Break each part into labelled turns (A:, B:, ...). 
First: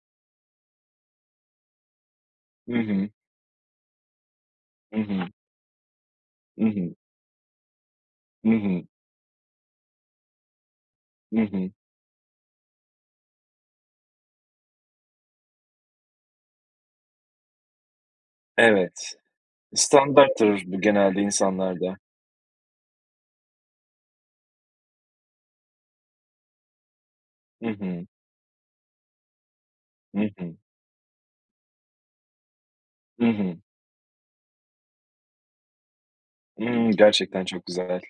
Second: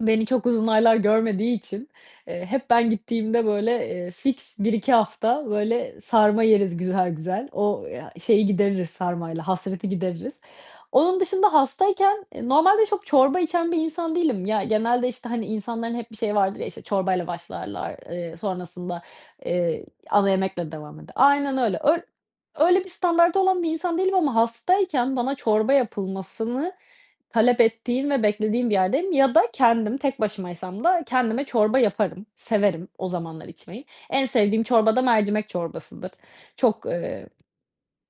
A: Beni çok uzun aylar görmediği için, eee, hep
B: Hı
A: ben
B: hı.
A: gittiğimde, böyle, eee, fiks 1-2
B: Hı hı.
A: hafta böyle sarma
B: Hı
A: yeriz,
B: hı.
A: güzel güzel o ya, şeyi,
B: Hı hı.
A: gideririz, sarmayla hasreti gideririz. Onun
B: Hı
A: dışında
B: hı.
A: hastayken, eee, normalde çok çorba içen bir insan değilim ya. Genelde, işte, hani, insanların hep bir şey vardır ya, işte, çorbayla başlarlar, ııı, sonrasında,
B: Evet,
A: eee, ana
B: standarttır
A: yemekle
B: bu
A: devam ederle
B: genelde
A: aynen, öyle
B: insanlarda.
A: öy öyle bir standardı olan bir insan değilim ama hastayken bana çorba yapılmasını talep
B: Hı hı.
A: ettiğim ve beklediğim bir yerdeyim ya da kendim
B: Hı
A: tek
B: hı.
A: başımaysam da kendime çorba yaparım, severim o
B: Hı
A: zamanlar
B: hı.
A: içmeyi. En sevdiğim çorba da mercimek çorbasıdır. Çok,
B: Imm.
A: ııı,
B: Gerçekten çok güzel.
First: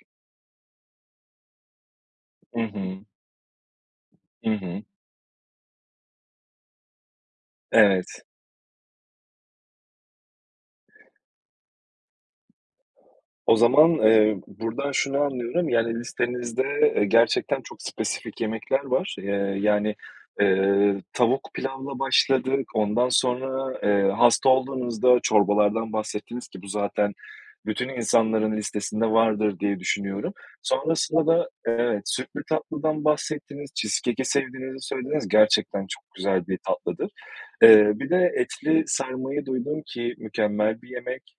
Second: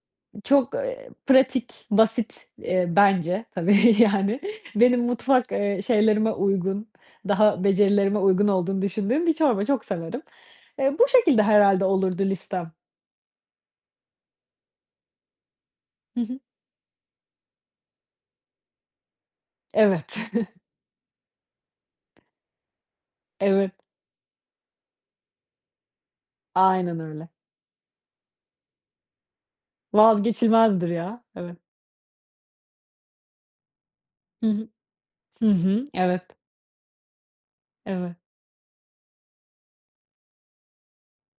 A: çok, eee, pratik, basit,
B: Hı
A: eee,
B: hı.
A: bence tabii, yani,
B: Hı hı.
A: benim mutfak, eee, şeylerime uygun daha becerilerime
B: Evet.
A: uygun olduğunu düşündüğüm bir çorba çok severim. Eee, bu şekilde herhâlde olurdu listem.
B: O zaman, eee, buradan şunu anlıyorum, yani,
A: Hı hı.
B: listenizde, eee, gerçekten çok spesifik yemekler var, eee, yani,
A: Evet.
B: eee, tavuk pilavla başladık, ondan
A: Evet.
B: sonra, eee, hasta olduğunuzda çorbalardan bahsettiniz ki bu
A: Aynen
B: zaten
A: öyle.
B: bütün insanların listesinde vardır diye düşünüyorum.
A: Vazgeçilmezdir, ya.
B: Sonrasında da,
A: Evet.
B: evet, sütlü tatlıdan bahsettiniz, cheesecake'i
A: Hı hı.
B: sevdiğinizi söylediniz,
A: Hı
B: gerçekten
A: hı.
B: çok
A: Evet.
B: güzel bir tatlıdır. Eee, bir
A: Eve
B: de etli sarmayı duydum ki mükemmel bir yemek,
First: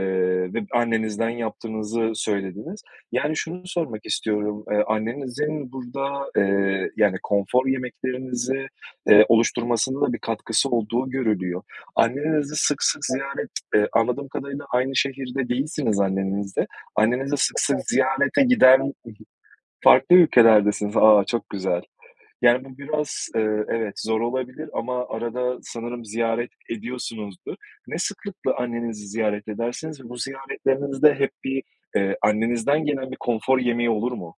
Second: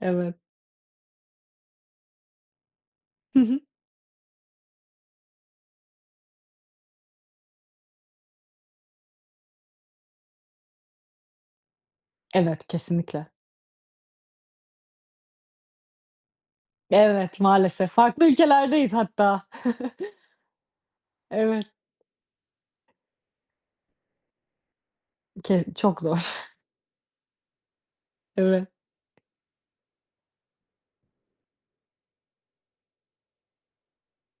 A: Evet.
B: ve annenizden yaptığınızı söylediniz. Yani,
A: Hı hı.
B: şunu sormak istiyorum, ııı, annenizin burada, eee, yani, konfor yemeklerinizi, eee, oluşturmasında da bir katkısı olduğu görülüyor. Annenizi
A: Evet.
B: sık sık
A: Kesinlikle.
B: ziyaret, eee, anladığım kadarıyla aynı şehirde değilsiniz annenizle, annenizi
A: Evet
B: sık sık
A: maalesef farklı
B: ziyarete
A: ülkelerdeyiz
B: giden
A: hatta.
B: farklı ülkelerdesiniz, aaa, çok
A: Evet.
B: güzel, yani, bu biraz, eee, evet zor olabilir ama arada
A: Ke çok
B: sanırım
A: zor.
B: ziyaret ediyorsunuzdur. Ne sıklıkla
A: Evet.
B: annenizi ziyaret edersiniz ve bu ziyaretlerinizde hep bir, ııı, annenizden gelen bir konfor yemeği olur mu?